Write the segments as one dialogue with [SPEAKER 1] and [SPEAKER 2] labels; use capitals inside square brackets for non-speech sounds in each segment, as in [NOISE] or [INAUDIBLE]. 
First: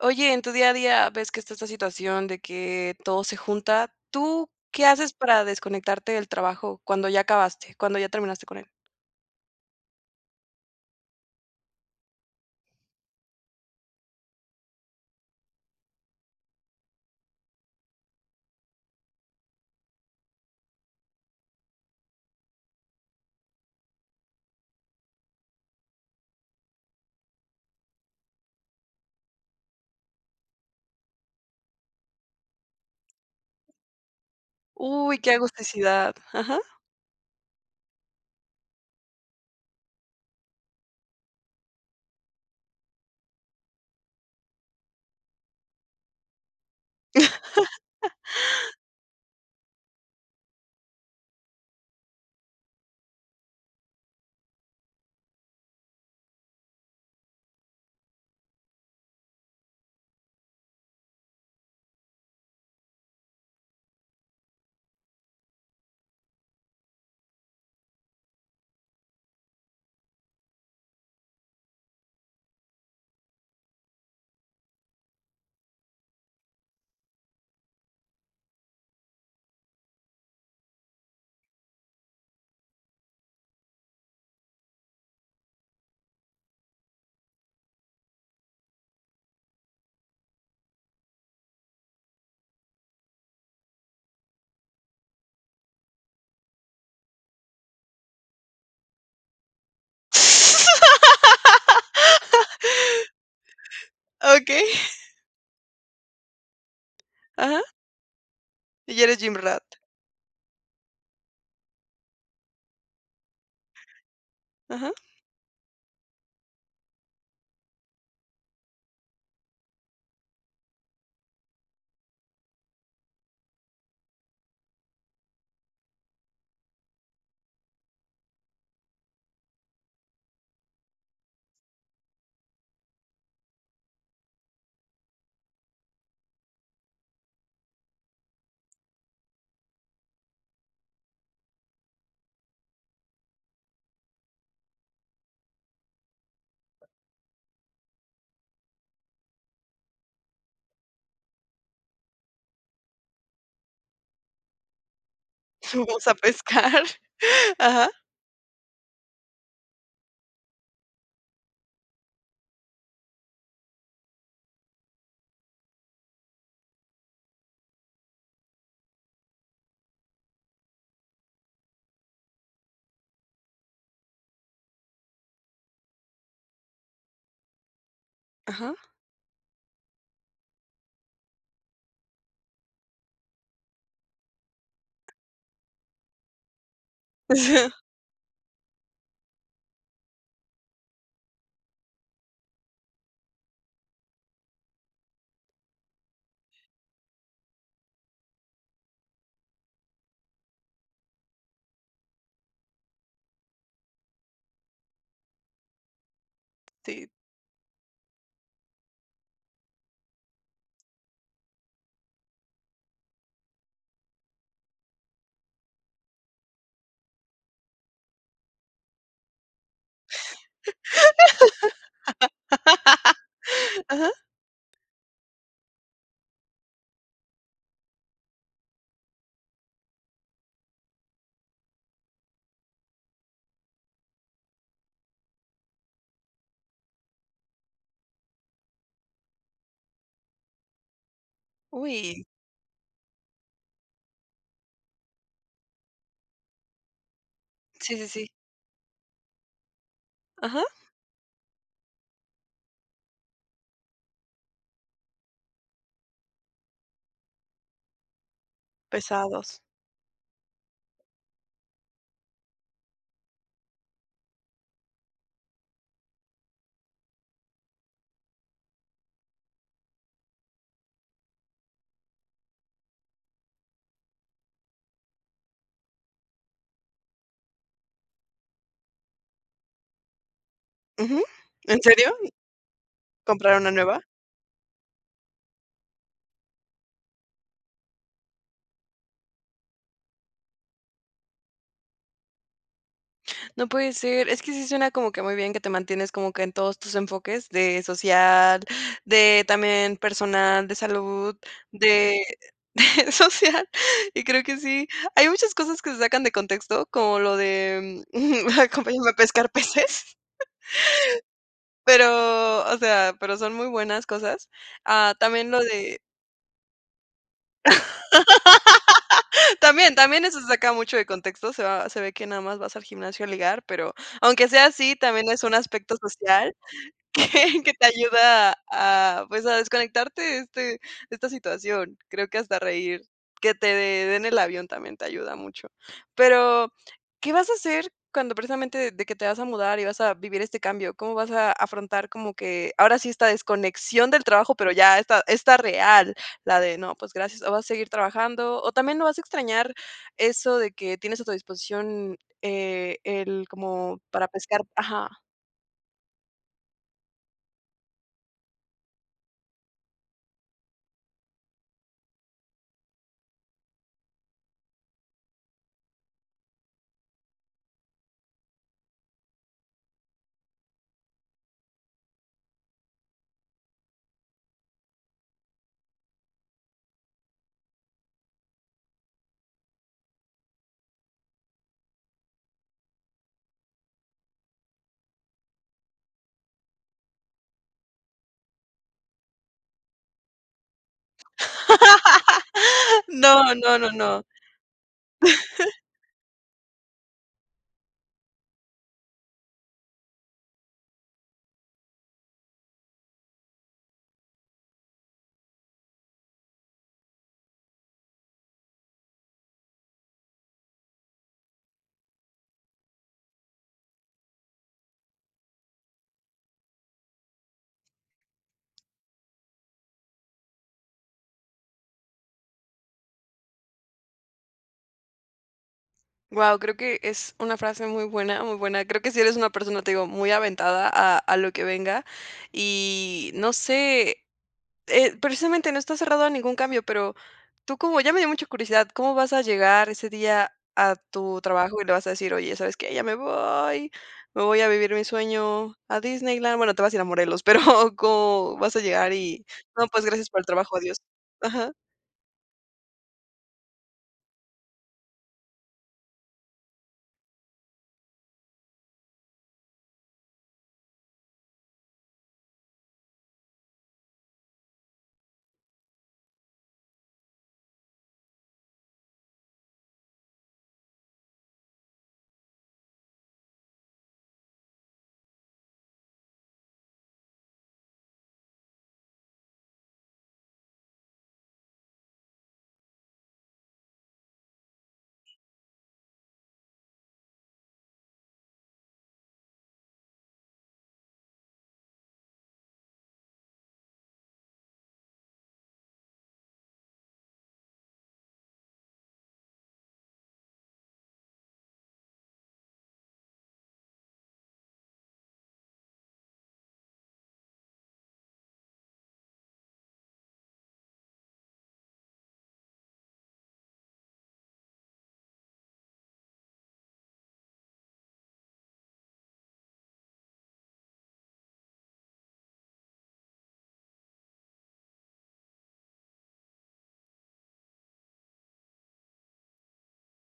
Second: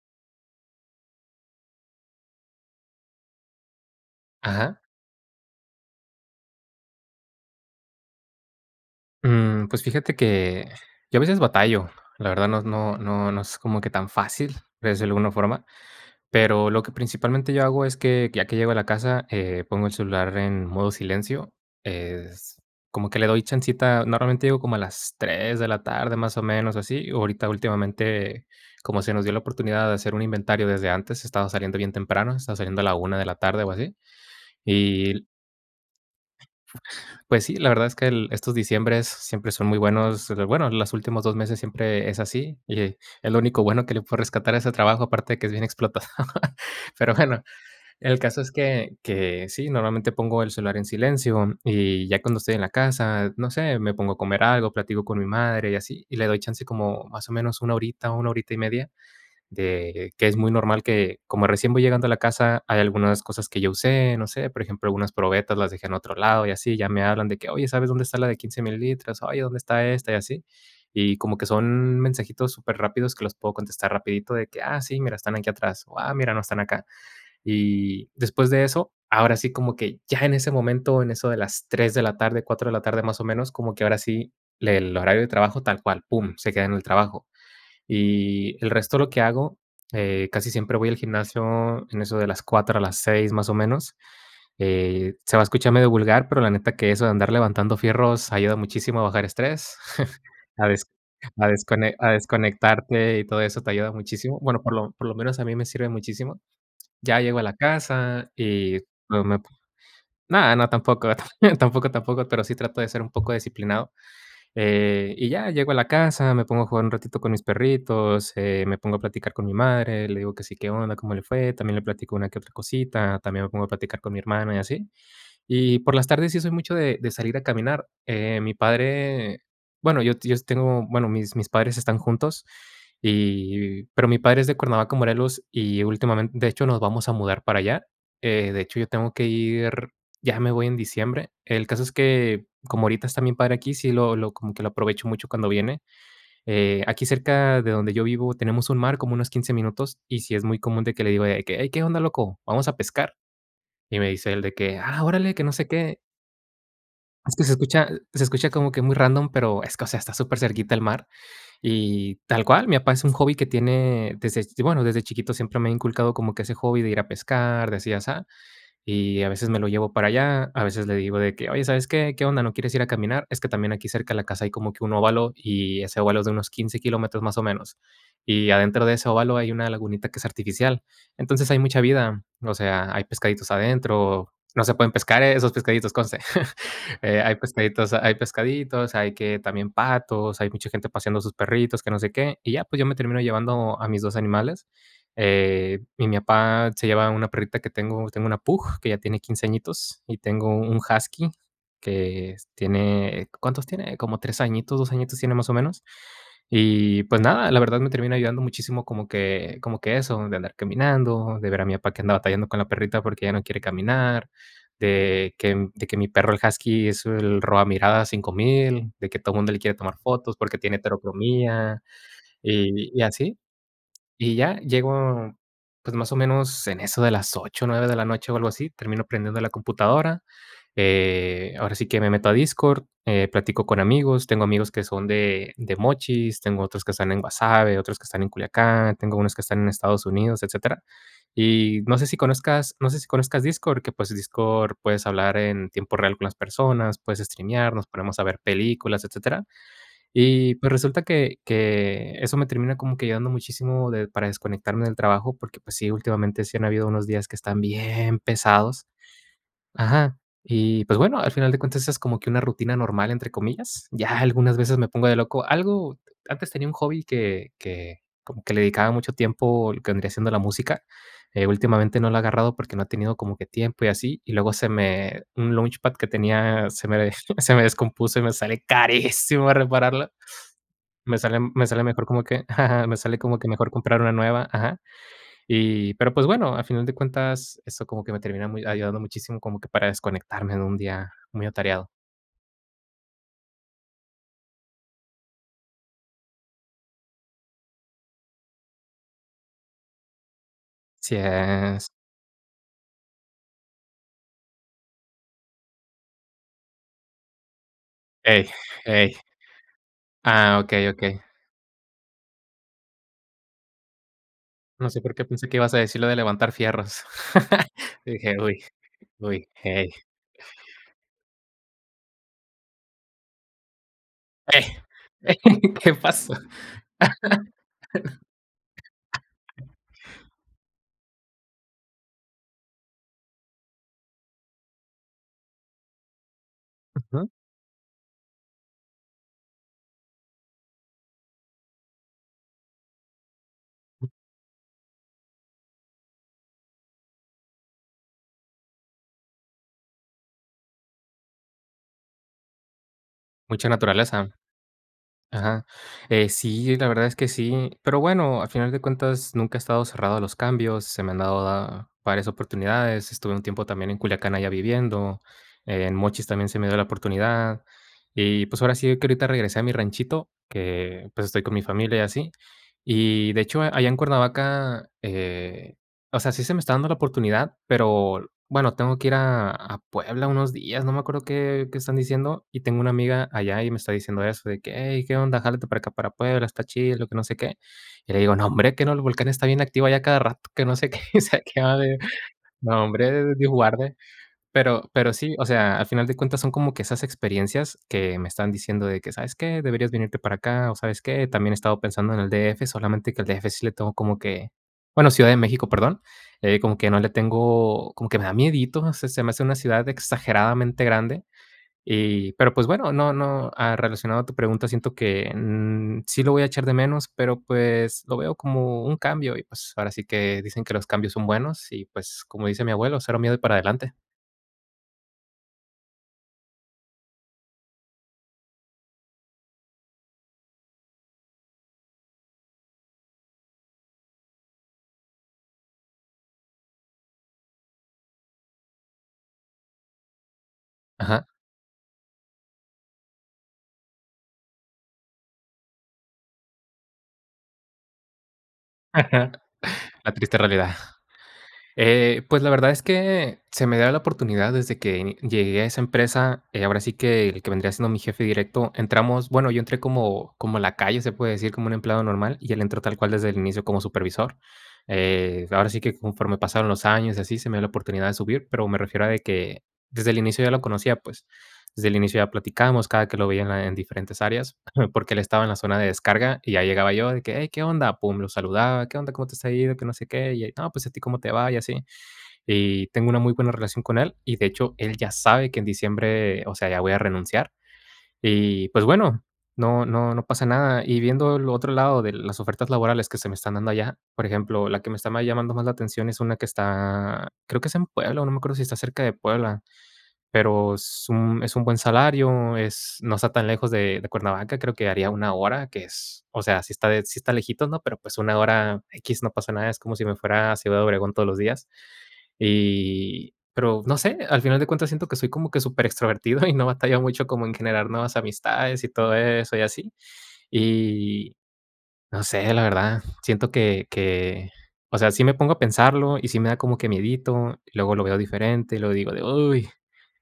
[SPEAKER 1] Oye, en tu día a día, ves que está esta situación de que todo se junta, ¿tú
[SPEAKER 2] Ajá.
[SPEAKER 1] qué haces para desconectarte del trabajo cuando ya acabaste, cuando ya terminaste con él?
[SPEAKER 2] Mm, pues, fíjate que, yo a veces batallo, la verdad no no no es como que tan fácil, desde alguna forma, pero lo que principalmente yo hago es que, ya que llego a la casa, eh, pongo el celular en modo silencio, es como que le doy chancita, normalmente llego como a las 3 de la tarde, más o menos, así, ahorita últimamente, como se nos dio la oportunidad de hacer un inventario desde antes, estaba saliendo bien temprano, estaba saliendo a la 1 de la tarde o así, y
[SPEAKER 1] Uy,
[SPEAKER 2] l
[SPEAKER 1] qué agusticidad, ajá.
[SPEAKER 2] Pues sí, la verdad es que el estos diciembres siempre son muy buenos, pero bueno, los últimos 2 meses siempre es así. Y es lo único bueno que le puedo rescatar a ese trabajo, aparte de que es bien explotado. Pero bueno,
[SPEAKER 1] [LAUGHS]
[SPEAKER 2] el caso es que que sí, normalmente pongo el celular en silencio, y ya cuando estoy en la casa, no sé, me pongo a comer algo, platico con mi madre y así. Y le doy chance como, más o menos, 1 horita, 1 horita y media, de que es muy normal que, como recién voy llegando a la casa, hay algunas cosas que yo usé, no sé, por ejemplo, algunas probetas las dejé en otro lado y así, ya me hablan de que: "Oye, ¿sabes dónde está la de 15 mililitros?, oye, ¿dónde está esta?", y así, y como que son mensajitos superrápidos que los puedo contestar rapidito de que: "Ah, sí, mira, están aquí atrás, o, ah, mira no, están acá". Y, después de eso, ahora sí, como que ya en ese momento, en eso de las 3 de la tarde, 4 de la tarde, más o menos, como que, ahora sí, le el horario de trabajo tal cual, "Pum", se queda en el trabajo, y, el resto lo que hago, eh, casi siempre voy al gimnasio en eso de las 4, a las 6 más o menos, eh, se va a escuchar medio vulgar, pero la neta que eso de andar levantando fierros ayuda muchísimo a bajar estrés, [CHUCKLES] a des a descone a
[SPEAKER 1] [LAUGHS]
[SPEAKER 2] desconectarte, y todo eso te ayuda muchísimo, bueno,
[SPEAKER 1] Okey.
[SPEAKER 2] por lo por lo menos a mí me sirve muchísimo. Ya llego a la
[SPEAKER 1] Ajá.
[SPEAKER 2] casa y
[SPEAKER 1] Y ya eres
[SPEAKER 2] no
[SPEAKER 1] gym
[SPEAKER 2] me
[SPEAKER 1] rat.
[SPEAKER 2] no no, tampoco, tampoco, tampoco, pero sí trato de ser un poco disciplinado.
[SPEAKER 1] Ajá.
[SPEAKER 2] Eh, y ya, llego a la casa, me pongo a jugar un ratito con mis perritos, eh, me pongo a platicar con mi madre, le digo que "Sí, qué onda, cómo le fue", también le platico una que otra cosita, también me pongo a platicar con mi hermana y así, y por las tardes sí soy mucho de de salir a caminar, eh, mi padre, bueno, yo si yo si tengo, bueno, mis mis padres están juntos. Y y pero mi padre es de Cuernavaca, Morelos, y últimamente, de hecho, nos vamos a mudar para allá. Eh, de hecho, yo tengo que ir ya me voy en diciembre, el caso es que, como ahorita está mi padre aquí, sí lo lo como que lo aprovecho mucho cuando viene, eh, aquí cerca de donde yo vivo tenemos un mar como unos 15 minutos y sí es muy común de que le digo de que: "Hey, ¿qué onda loco, vamos a pescar?", y me dice él de que: "Ah, órale, que no sé qué"
[SPEAKER 1] Fuimos a pescar,
[SPEAKER 2] es que se escucha
[SPEAKER 1] ajá.
[SPEAKER 2] se escucha como que muy random, pero es que, o sea, está supercerquita el mar y tal cual. Mi papá es un hobby que tiene desde bueno, desde chiquito siempre me ha inculcado como que ese hobby de ir a pescar, de así, asá. Y a veces, me lo llevo para allá, a veces, le digo de que: "Oye, ¿sabes qué?, ¿qué onda, no quieres ir a caminar?", es que también aquí cerca de la casa hay como que un óvalo, y ese óvalo es de unos 15 kilómetros, más o menos, y
[SPEAKER 1] Ajá.
[SPEAKER 2] adentro de ese óvalo, hay una lagunita que es artificial, entonces hay mucha vida, o sea, hay pescaditos adentro, no se pueden pescar esos, pescaditos conste, [CHUCKLES] hay
[SPEAKER 1] [CHUCKLES]
[SPEAKER 2] pescaditos hay pescaditos. Hay que también patos, hay mucha gente paseando a sus perritos, que no sé qué, y ya, pues, yo me termino llevando a mis 2 animales. Eh, y mi papá se lleva una perrita que tengo, tengo una pug, que ya tiene 15 añitos, y tengo un husky que tiene, ¿cuántos tiene?, como 3 añitos, 2 añitos tiene, más o menos. Y,
[SPEAKER 1] Si.
[SPEAKER 2] pues, nada, la verdad me termina ayudando muchísimo como que como que eso, de andar caminando, de ver a mi papá que anda batallando con la perrita, porque ya no quiere caminar, de que de que mi perro, el husky es el roba miradas 5000, de que todo mundo le quiere tomar fotos, porque tiene heterocromía y, y
[SPEAKER 1] [LAUGHS]
[SPEAKER 2] así.
[SPEAKER 1] Ajá.
[SPEAKER 2] Y ya, llego, pues, más o menos, en eso de las 8, 9 de la noche o algo así, termino prendiendo la computadora, eh, ahora sí, que me meto a Discord, eh, platico con amigos, tengo amigos que son de de Mochis, tengo otros que están en Guasave, otros que están en Culiacán, tengo unos que están en Estados Unidos, etcétera. Y, no sé, si
[SPEAKER 1] Uy.
[SPEAKER 2] conozcas no se si conozcas Discord, que, pues, Discord, puedes hablar en tiempo real con las personas, puedes streamear, nos
[SPEAKER 1] Sí, sí,
[SPEAKER 2] ponemos a
[SPEAKER 1] sí.
[SPEAKER 2] ver películas, etcétera, y
[SPEAKER 1] Ajá.
[SPEAKER 2] pues, resulta que que eso me termina como que ayudando muchísimo de para desconectarme del trabajo. Porque, pues sí, últimamente sí han habido unos días que están bien pesados
[SPEAKER 1] Pesados.
[SPEAKER 2] ajá. Y pues, bueno, al final de cuentas esa es como que una rutina normal, entre comillas, ya algunas veces me pongo de loco. Algo antes tenía un hobby que que como que le dedicaba mucho tiempo, lo que vendría siendo la música, eh, últimamente no lo ha agarrado porque no he tenido como que tiempo y así, y luego se me un launchpad que tenía se me desto se me descompuso y me sale carísimo repararla, me
[SPEAKER 1] Ujú,
[SPEAKER 2] sale me
[SPEAKER 1] ¿en
[SPEAKER 2] sale mejor,
[SPEAKER 1] serio?,
[SPEAKER 2] como que, [CHUCKLES] me sale como que
[SPEAKER 1] ¿comprar una
[SPEAKER 2] mejor
[SPEAKER 1] nueva?
[SPEAKER 2] comprar una nueva ajá. Y pero, pues, bueno, a final de cuentas, eso como que me termina mu ayudando muchísimo como que para desconectarme de un día muy atareado.
[SPEAKER 1] No puede ser. Es que sí suena, como que muy bien, que te mantienes como que en todos tus enfoques, de social, de también personal, de
[SPEAKER 2] Sí
[SPEAKER 1] salud,
[SPEAKER 2] es.
[SPEAKER 1] de de social, y creo que sí. Hay muchas cosas que sacan de contexto, como lo de, mm,
[SPEAKER 2] Ey,
[SPEAKER 1] mm, acompáñenme a
[SPEAKER 2] ey.
[SPEAKER 1] pescar peces.
[SPEAKER 2] Ah, okey, okey.
[SPEAKER 1] Pero, o sea, pero, son muy buenas cosas.
[SPEAKER 2] No sé, por
[SPEAKER 1] Ah,
[SPEAKER 2] qué, pensé
[SPEAKER 1] también
[SPEAKER 2] que
[SPEAKER 1] lo
[SPEAKER 2] ibas a
[SPEAKER 1] de
[SPEAKER 2] decir lo de levantar fierros. [LAUGHS] Y dije: "Uy, uy,
[SPEAKER 1] [LAUGHS]
[SPEAKER 2] ey".
[SPEAKER 1] También, también, eso se saca mucho de contexto, se va se ve que nada más vas al gimnasio a ligar, pero, aunque sea
[SPEAKER 2] Ey,
[SPEAKER 1] así, también
[SPEAKER 2] ey,
[SPEAKER 1] es un
[SPEAKER 2] ¿qué
[SPEAKER 1] aspecto
[SPEAKER 2] pasó?
[SPEAKER 1] social, que que te ayuda a, pues, a
[SPEAKER 2] [LAUGHS]
[SPEAKER 1] desconectarte, de, este de esta situación. Creo que hasta reír, que te de den el avión, también te ayuda mucho, pero,
[SPEAKER 2] Ujú.
[SPEAKER 1] ¿qué vas a hacer, cuando, precisamente, de que te vas a mudar y vas a vivir este cambio? ¿Cómo vas a afrontar, como que ahora sí, esta desconexión del trabajo? Pero ya esta esta real, la de: "No, pues, gracias". ¿O vas a seguir trabajando? O también, ¿no vas a extrañar eso de que tienes a tu disposición, eh, el
[SPEAKER 2] ¿Mucha
[SPEAKER 1] como para
[SPEAKER 2] naturaleza?
[SPEAKER 1] pescar? Ajá.
[SPEAKER 2] Ajá, eh, sí, la verdad es que sí, pero, bueno, al final de cuentas, nunca he estado cerrado a los cambios, se me han dado da varias oportunidades. Estuve un tiempo, también, en Culiacán allá viviendo, en Mochis también se me dio la oportunidad, y pues, ahora sí que ahorita regresé a mi ranchito, que, pues, estoy con mi familia y así. Y de hecho, allá en Cuernavaca, eh, o sea, sí se me está dando la oportunidad, pero, bueno, tengo que ir a a Puebla unos días, no me acuerdo qué qué están diciendo, y tengo una amiga allá, y me está diciendo eso de que: "Ey, qué onda, jálate para acá, para Puebla, está chido, y lo que no sé qué". Y le digo: "Nombre, ¿qué no el volcán está bien activo, allá a cada rato, que no sé qué, y se acaba de
[SPEAKER 1] [LAUGHS] No,
[SPEAKER 2] nombre, Dios
[SPEAKER 1] no, no,
[SPEAKER 2] guarde".
[SPEAKER 1] no.
[SPEAKER 2] Pero pero sí, o sea,
[SPEAKER 1] [CHUCKLES]
[SPEAKER 2] al final de cuentas son como que esas experiencias, que me están diciendo de que: "¿Sabes qué? Deberías venirte para acá". O, ¿sabes qué?, también he estado pensando en el D.F. Solamente que al D.F. sí le tengo como que, bueno, Ciudad de México, perdón, eh, como que no le tengo, como que me da miedito. Se se me hace una ciudad exageradamente grande, y pero, pues bueno, no no. Ah, relacionado a tu pregunta, siento que, mm, sí lo voy a echar de menos, pero pues, lo veo como un cambio, y pues, ahora sí que dicen que los cambios son buenos, y pues, como dice mi abuelo: "Cero miedo, y para adelante".
[SPEAKER 1] Guau, creo que es una frase muy buena muy buena. Creo que sí eres una persona, te digo, muy aventada a a lo que venga y no sé, eh, precisamente no estás cerrado a ningún cambio, pero tú como ya me dio mucha curiosidad, ¿cómo vas a llegar ese día a
[SPEAKER 2] Ajá.
[SPEAKER 1] tu trabajo?, y le vas a decir: "Oye, ¿sabes qué?, ya me voy, me voy a vivir mi sueño a Disneyland", bueno, te vas a ir a Morelos, pero, ¿cómo vas a llegar
[SPEAKER 2] Ajá,
[SPEAKER 1] y: "No, pues,
[SPEAKER 2] la
[SPEAKER 1] gracias
[SPEAKER 2] triste
[SPEAKER 1] por el trabajo,
[SPEAKER 2] realidad.
[SPEAKER 1] adiós"? Ajá.
[SPEAKER 2] Eh, pues, la verdad es que, se me da la oportunidad desde que llegué a esa empresa, eh, ahora sí que, el que vendría siendo mi jefe directo entramos, bueno, yo entré como como lacayo, se puede decir, como un empleado normal, y él entró, tal cual, desde el inicio, como supervisor, eh, ahora sí que conforme pasaron los años y así, se me dio la oportunidad de subir, pero me refiero a de que, desde el inicio yo lo conocía, pues, desde el inicio ya platicamos, cada que lo veía en la en diferentes áreas, [CHUCKLES] porque él estaba en la zona de descarga y ya llegaba yo de que: "Hey, ¿qué onda?", pum, lo saludaba, "¿Qué onda? ¿Cómo te está yendo? Que no sé qué", y él: "No, pues, ¿a ti cómo te va?", y así. Y tengo una muy buena relación con él y, de hecho, él ya sabe que en diciembre, o sea, ya voy a renunciar. Y, pues, bueno, no no no pasa nada, y viendo el otro lado de las ofertas laborales que se me están dando allá, por ejemplo, la que me está más llamando más la atención es una que está, creo que es en Puebla, o no me acuerdo si está cerca de Puebla, pero es un es un buen salario, es no está tan lejos de de Cuernavaca, creo que haría una hora que es, o sea, sí está, eh, sí está lejitos, ¿no? Pero pues, una hora, equis, no pasa nada, es como si me fuera a Ciudad de Obregón todos los días, y pero no sé, al final de cuentas siento que soy como que superextrovertido y no batallo mucho como en generar nuevas amistades y todo eso, y así. Y, no sé, la verdad, siento que que, o sea, sí me pongo a pensarlo y sí me da como que miedito, luego lo veo diferente y luego digo de: "Uy,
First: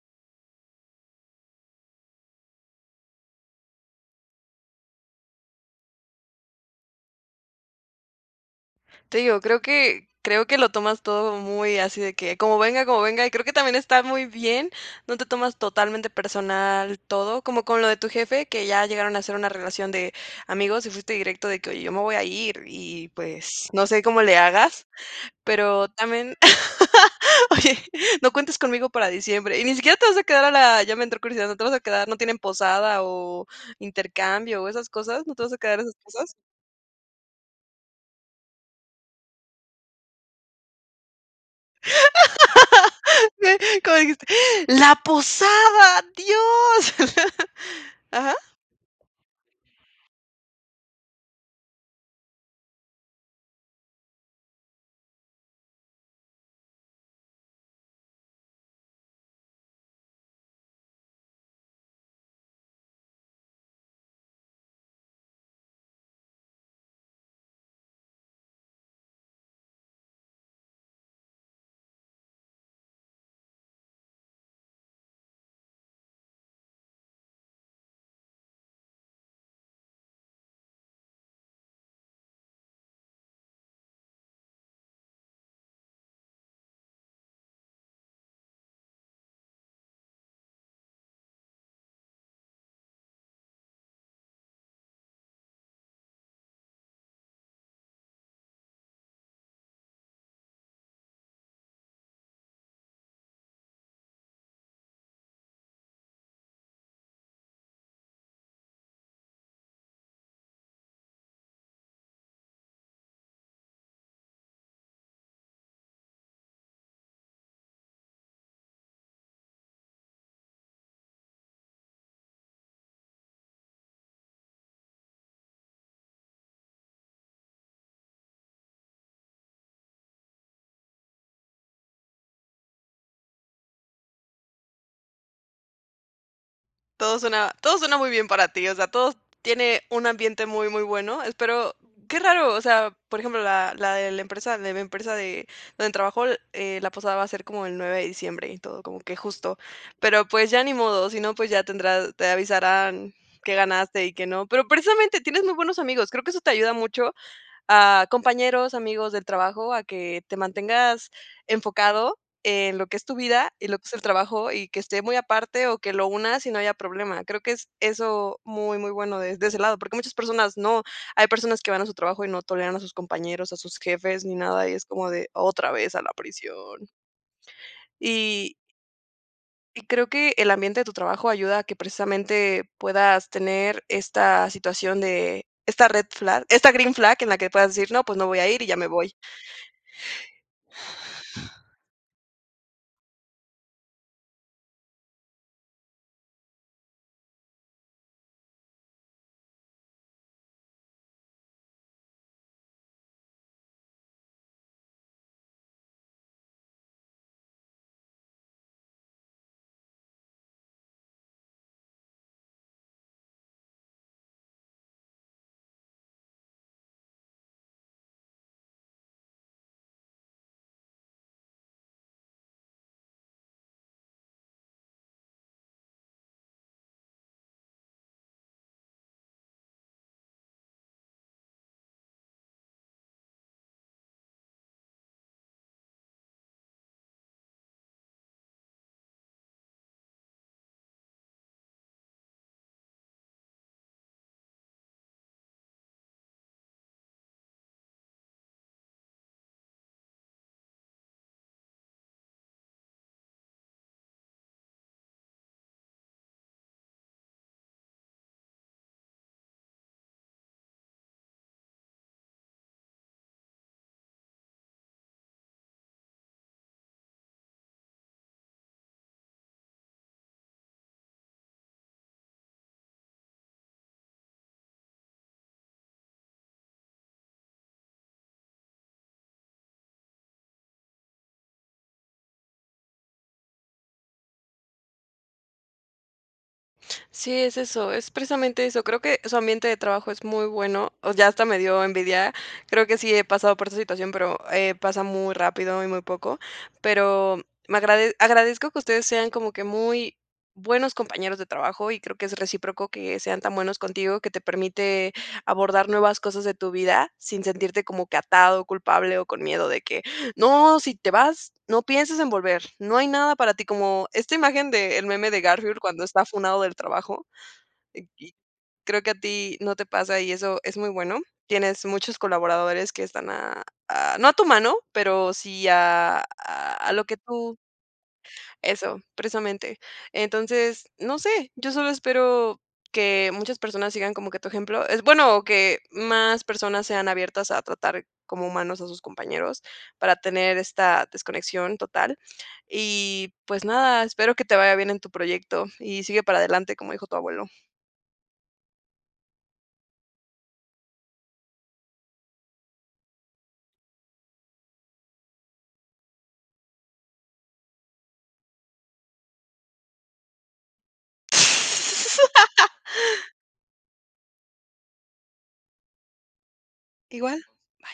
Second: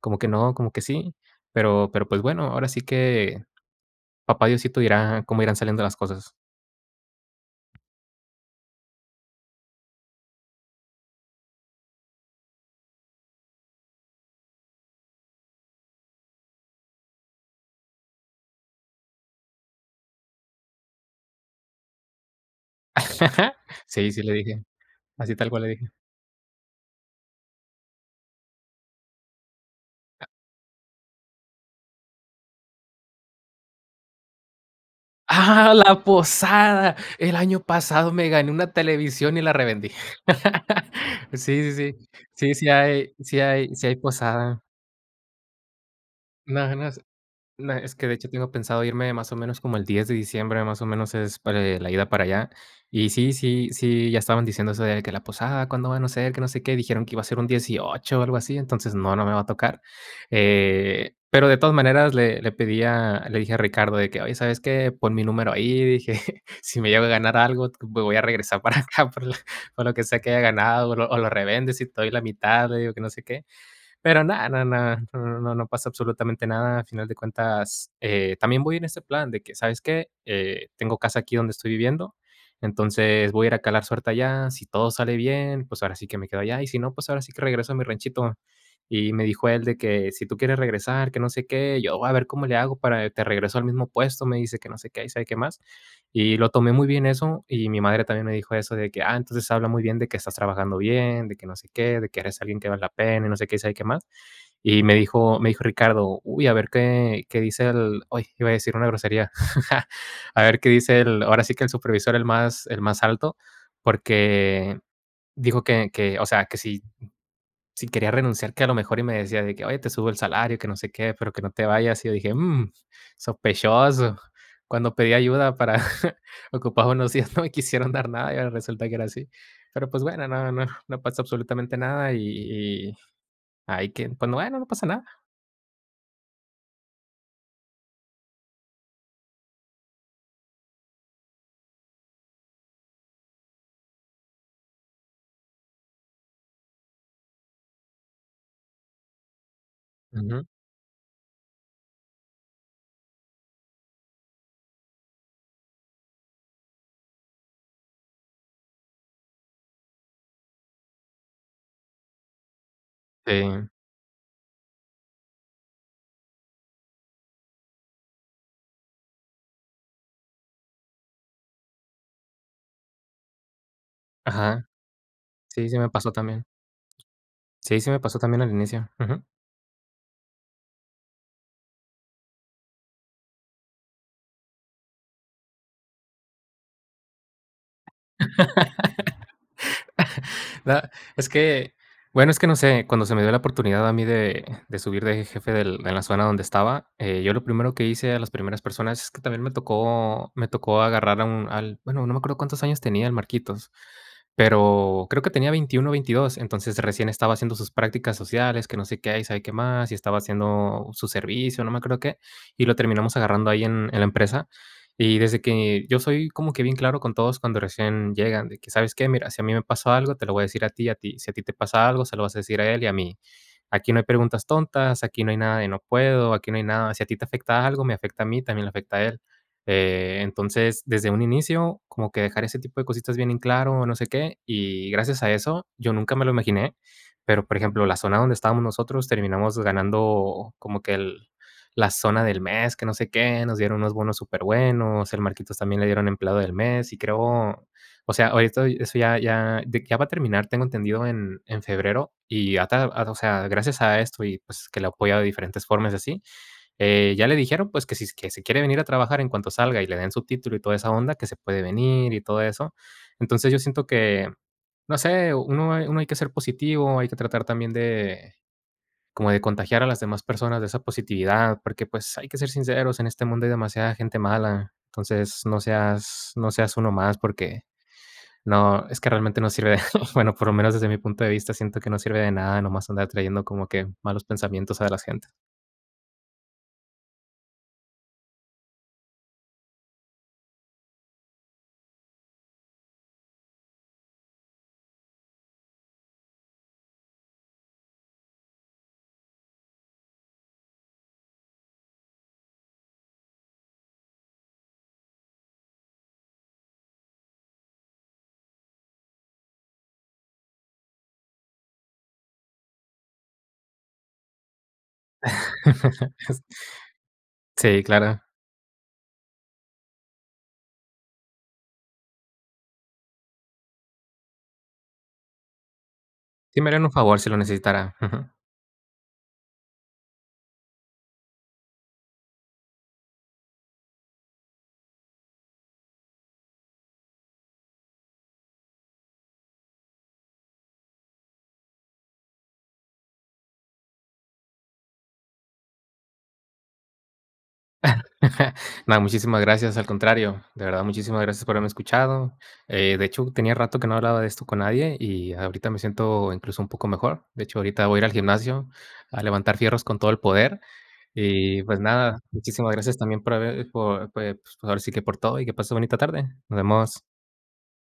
[SPEAKER 2] como que no, como que sí". Pero pero pues, bueno, ahora sí que, papá Diosito dirá cómo irán saliendo las cosas.
[SPEAKER 1] Te digo, creo que creo que, lo tomas todo muy así, de que como venga como venga. Y creo que también, está muy bien. No te tomas, totalmente personal todo, como con lo de tu jefe, que ya llegaron a hacer una relación de amigos, y fuiste directo de que: "Oye, yo me voy a ir y,
[SPEAKER 2] [CHUCKLES]
[SPEAKER 1] pues, no sé
[SPEAKER 2] Sí,
[SPEAKER 1] cómo
[SPEAKER 2] sí le
[SPEAKER 1] le
[SPEAKER 2] dije.
[SPEAKER 1] hagas".
[SPEAKER 2] Así tal cual le
[SPEAKER 1] Pero,
[SPEAKER 2] dije.
[SPEAKER 1] también, [LAUGHS] "Oye, no cuentes conmigo para diciembre". Y ni siquiera, te vas a quedar a la ya me entró curiosidad, no te vas a quedar, no tienen posada, o intercambio o esas cosas, ¿no te vas a
[SPEAKER 2] Ah,
[SPEAKER 1] quedar, a esas
[SPEAKER 2] la
[SPEAKER 1] cosas?
[SPEAKER 2] posada. El año pasado me gané una televisión, y la revendí. [LAUGHS] Sí, sí, sí. Sí, sí hay sí hay
[SPEAKER 1] Sí,
[SPEAKER 2] sí
[SPEAKER 1] ¿cómo
[SPEAKER 2] hay
[SPEAKER 1] dijiste?
[SPEAKER 2] posada.
[SPEAKER 1] ¡La posada,
[SPEAKER 2] No, no sé,
[SPEAKER 1] Dios!
[SPEAKER 2] no, es que de hecho,
[SPEAKER 1] ¿Ajá?
[SPEAKER 2] tengo pensado irme más o menos, como el 10 de diciembre, más o menos, es para, eh, la ida para allá. Y sí, sí, sí, ya estaban diciéndo eso, de que la posada, cuando van a ser, que no sé qué, dijeron que iba a ser un 18 o algo así. Entonces no, no me va a tocar, eh, pero, de todas maneras, le le pedí a le dije a Ricardo, de que: "Oye, ¿sabes qué?, pon mi número ahí", dije, [CHUCKLES] "Si me llego a ganar algo, me voy a regresar para acá, por lo por lo que sea, que haya ganado, o lo o lo revendes y te doy la mitad", le digo que no sé qué. Pero, no no no no no no pasa absolutamente nada. A final de cuentas, eh, también voy en ese plan de que: "¿Sabes qué?, eh, tengo casa aquí donde estoy viviendo. Entonces, voy a ir a calar suerte allá. Si todo sale bien, pues, ahora sí que me quedo allá. Y si no, pues, ahora sí que regreso a mi ranchito". Y me dijo él de que: "Si tú quieres regresar, que no sé qué, y yo voy a ver cómo le hago para te regreso al mismo puesto", me dice, que no sé qué y sabe qué más. Y lo tomé muy bien eso. Y mi madre, también me dijo eso de que: "Ah, entonces habla muy bien de que estás trabajando bien, de que no sé qué, de que eres alguien que vale la pena", y no sé qué, y sabe qué más. Y me dijo me dijo Ricardo: "Uy, a ver qué qué dice el" ¡oy!, iba a decir una grosería. [CHUCKLES] "A ver qué dice el ahora sí que el supervisor, el más el más alto". Porque, dijo: "Que que o sea, que si si quería renunciar", que a lo mejor, y me decía, de que: "Oye, te subo el salario y que no sé qué, pero que no te vayas". Y yo dije: "Mm, sospechoso". Cuando pedí ayuda, para ocupar unos días, no quisieron dar nada, y ahora resulta que ahora así. Pero, pues bueno, no no [CHUCKLES] no pasó absolutamente nada, y y y, ahí que, pues, bueno, no pasa nada.
[SPEAKER 1] Todo suena todo suena, muy bien para ti, o sea, todo tiene un ambiente muy, muy bueno, espero. Qué raro, o sea, por ejemplo, la la de la empresa la de mi empresa de donde trabajo, eh, la pasada va a ser como el 9 de diciembre, y todo, como que justo. Pero,
[SPEAKER 2] Ujú.
[SPEAKER 1] pues, ya ni modo, si no, pues, ya tendrás, te avisarán qué ganaste y qué no. Pero, precisamente, tienes muy buenos amigos, creo que eso te ayuda mucho, a compañeros, amigos del trabajo, a que te mantengas enfocado, en lo que es tu vida, y
[SPEAKER 2] Sí.
[SPEAKER 1] lo que es el trabajo, y que esté muy aparte o que lo unas, y no haya problema. Creo que es eso, muy, muy bueno de de ese lado, porque, muchas personas no. Hay personas que van a su trabajo, y no toleran a sus compañeros, a sus jefes ni
[SPEAKER 2] Ajá.
[SPEAKER 1] nada, y es como de
[SPEAKER 2] Sí, sí,
[SPEAKER 1] otra
[SPEAKER 2] se me
[SPEAKER 1] vez a la
[SPEAKER 2] pasó también.
[SPEAKER 1] prisión.
[SPEAKER 2] Sí, se me pasó también al
[SPEAKER 1] Y
[SPEAKER 2] inicio. Ujú.
[SPEAKER 1] y creo, que el ambiente de tu trabajo, ayuda a que precisamente, puedas tener esta situación, de esta red flag, esta green flag, en la que puedas decir, no, pues, no voy a ir, y ya me voy.
[SPEAKER 2] [LAUGHS] Da es que, bueno, es que no sé, cuando se me dio la oportunidad a mí, de de subir de jefe del en la zona donde estaba, eh, yo lo primero que hice, a las primeras personas, es que también me tocó me tocó agarrar a un al bueno, no me acuerdo cuántos años tenía, el Marquitos, pero, creo que tenía 21 o 22. Entonces recién, estaba haciendo sus prácticas sociales, que no sé qué, y sabe qué más, y estaba haciendo su servicio, no me acuerdo qué. Y lo terminamos agarrando ahí, en en la empresa. Y desde que, yo soy como que bien claro, con todos cuando recién llegan, de que, ¿sabes qué?, mira, si a mí me pasó algo, te lo voy a decir, a ti, a ti, si a ti te pasa algo, se lo vas a decir a él, y a mí, aquí no hay preguntas tontas, aquí no hay nada, de no puedo, aquí no hay nada, si a ti te afecta algo, me afecta a mí, también le afecta a él. Eh, entonces, desde un inicio, como que, dejar ese tipo de cositas bien en claro, no sé qué. Y, gracias a eso, yo nunca me lo imaginé. Pero, por ejemplo, la zona donde estábamos nosotros, terminamos ganando como que el la zona del mes, que no sé qué. Nos dieron unos bonos superbuenos. El Marquitos, también le dieron empleado del mes, y creo, o sea, ahorita eso, ya ya, de que ya va a terminar, tengo entendido, en en febrero, y ya ta ah, o sea, gracias a esto, y pues, que lo ha apoyado de diferentes formas, y así, eh, ya le dijeron, pues, que si s que si quiere venir a trabajar en cuanto salga, y le den su título, y toda esa onda, que se puede venir, y todo eso. Entonces, yo siento que, no sé, uno hay uno hay que ser positivo, hay que tratar también de, como de contagiar a las demás personas de esa positividad. Porque, pues hay que ser sinceros, en este mundo hay demasiada gente mala. Entonces, no seas no seas uno más porque, no, es que realmente no sirve de [CHUCKLES] bueno, por lo menos desde mi punto de vista, siento que no sirve de nada, nomás andar trayendo, como que, malos pensamientos a las gente.
[SPEAKER 1] Sí, es eso. Es precisamente eso. Creo que, su ambiente de trabajo es muy bueno, o ya, hasta medio envidia. Creo que sí he pasado por esta situación, pero, eh, pasa muy rápido, y muy poco, pero, me agrade agradezco que ustedes, sean como que muy buenos compañeros de trabajo, y creo que es recíproco, que sean tan buenos contigo, que te permite abordar, nuevas cosas de tu vida, sin sentirte como que atado, culpable, o con miedo de que: "No, si te vas, no piensas en volver, no hay nada para ti", como esta imagen, del meme de Garfield, cuando
[SPEAKER 2] [LAUGHS]
[SPEAKER 1] está
[SPEAKER 2] Es.
[SPEAKER 1] funado del trabajo.
[SPEAKER 2] Sí, claro.
[SPEAKER 1] Aquí creo que a ti no te pasa, y eso es muy bueno. Tienes muchos colaboradores, que están a a no a tu mano, pero, sí a
[SPEAKER 2] Sí me harían
[SPEAKER 1] a
[SPEAKER 2] un
[SPEAKER 1] lo que
[SPEAKER 2] favor si lo
[SPEAKER 1] tú
[SPEAKER 2] necesitara. Ujú.
[SPEAKER 1] eso, precisamente. Entonces, no sé, yo solo espero que muchas personas, sigan como que tu ejemplo. Es bueno que más personas sean abiertas, a tratar como humanos a sus compañeros, para tener esta desconexión total, y pues nada, espero que te vaya bien en tu proyecto, y sigue para adelante, como dijo tu abuelo.
[SPEAKER 2] [CHUCKLES] No, muchísimas gracias, al contrario. De verdad, muchísimas gracias, por haberme escuchado. Eh, de hecho, tenía rato que no hablaba de esto con nadie, y ahorita me siento, incluso un poco mejor. De hecho, ahorita voy a ir al gimnasio, a levantar fierros con todo el poder. Y pues nada, muchísimas
[SPEAKER 1] [LAUGHS]
[SPEAKER 2] gracias, también por haber por pues, ahora sí que, por todo, y que pases bonita tarde. Nos vemos.
[SPEAKER 1] Igual. Bye.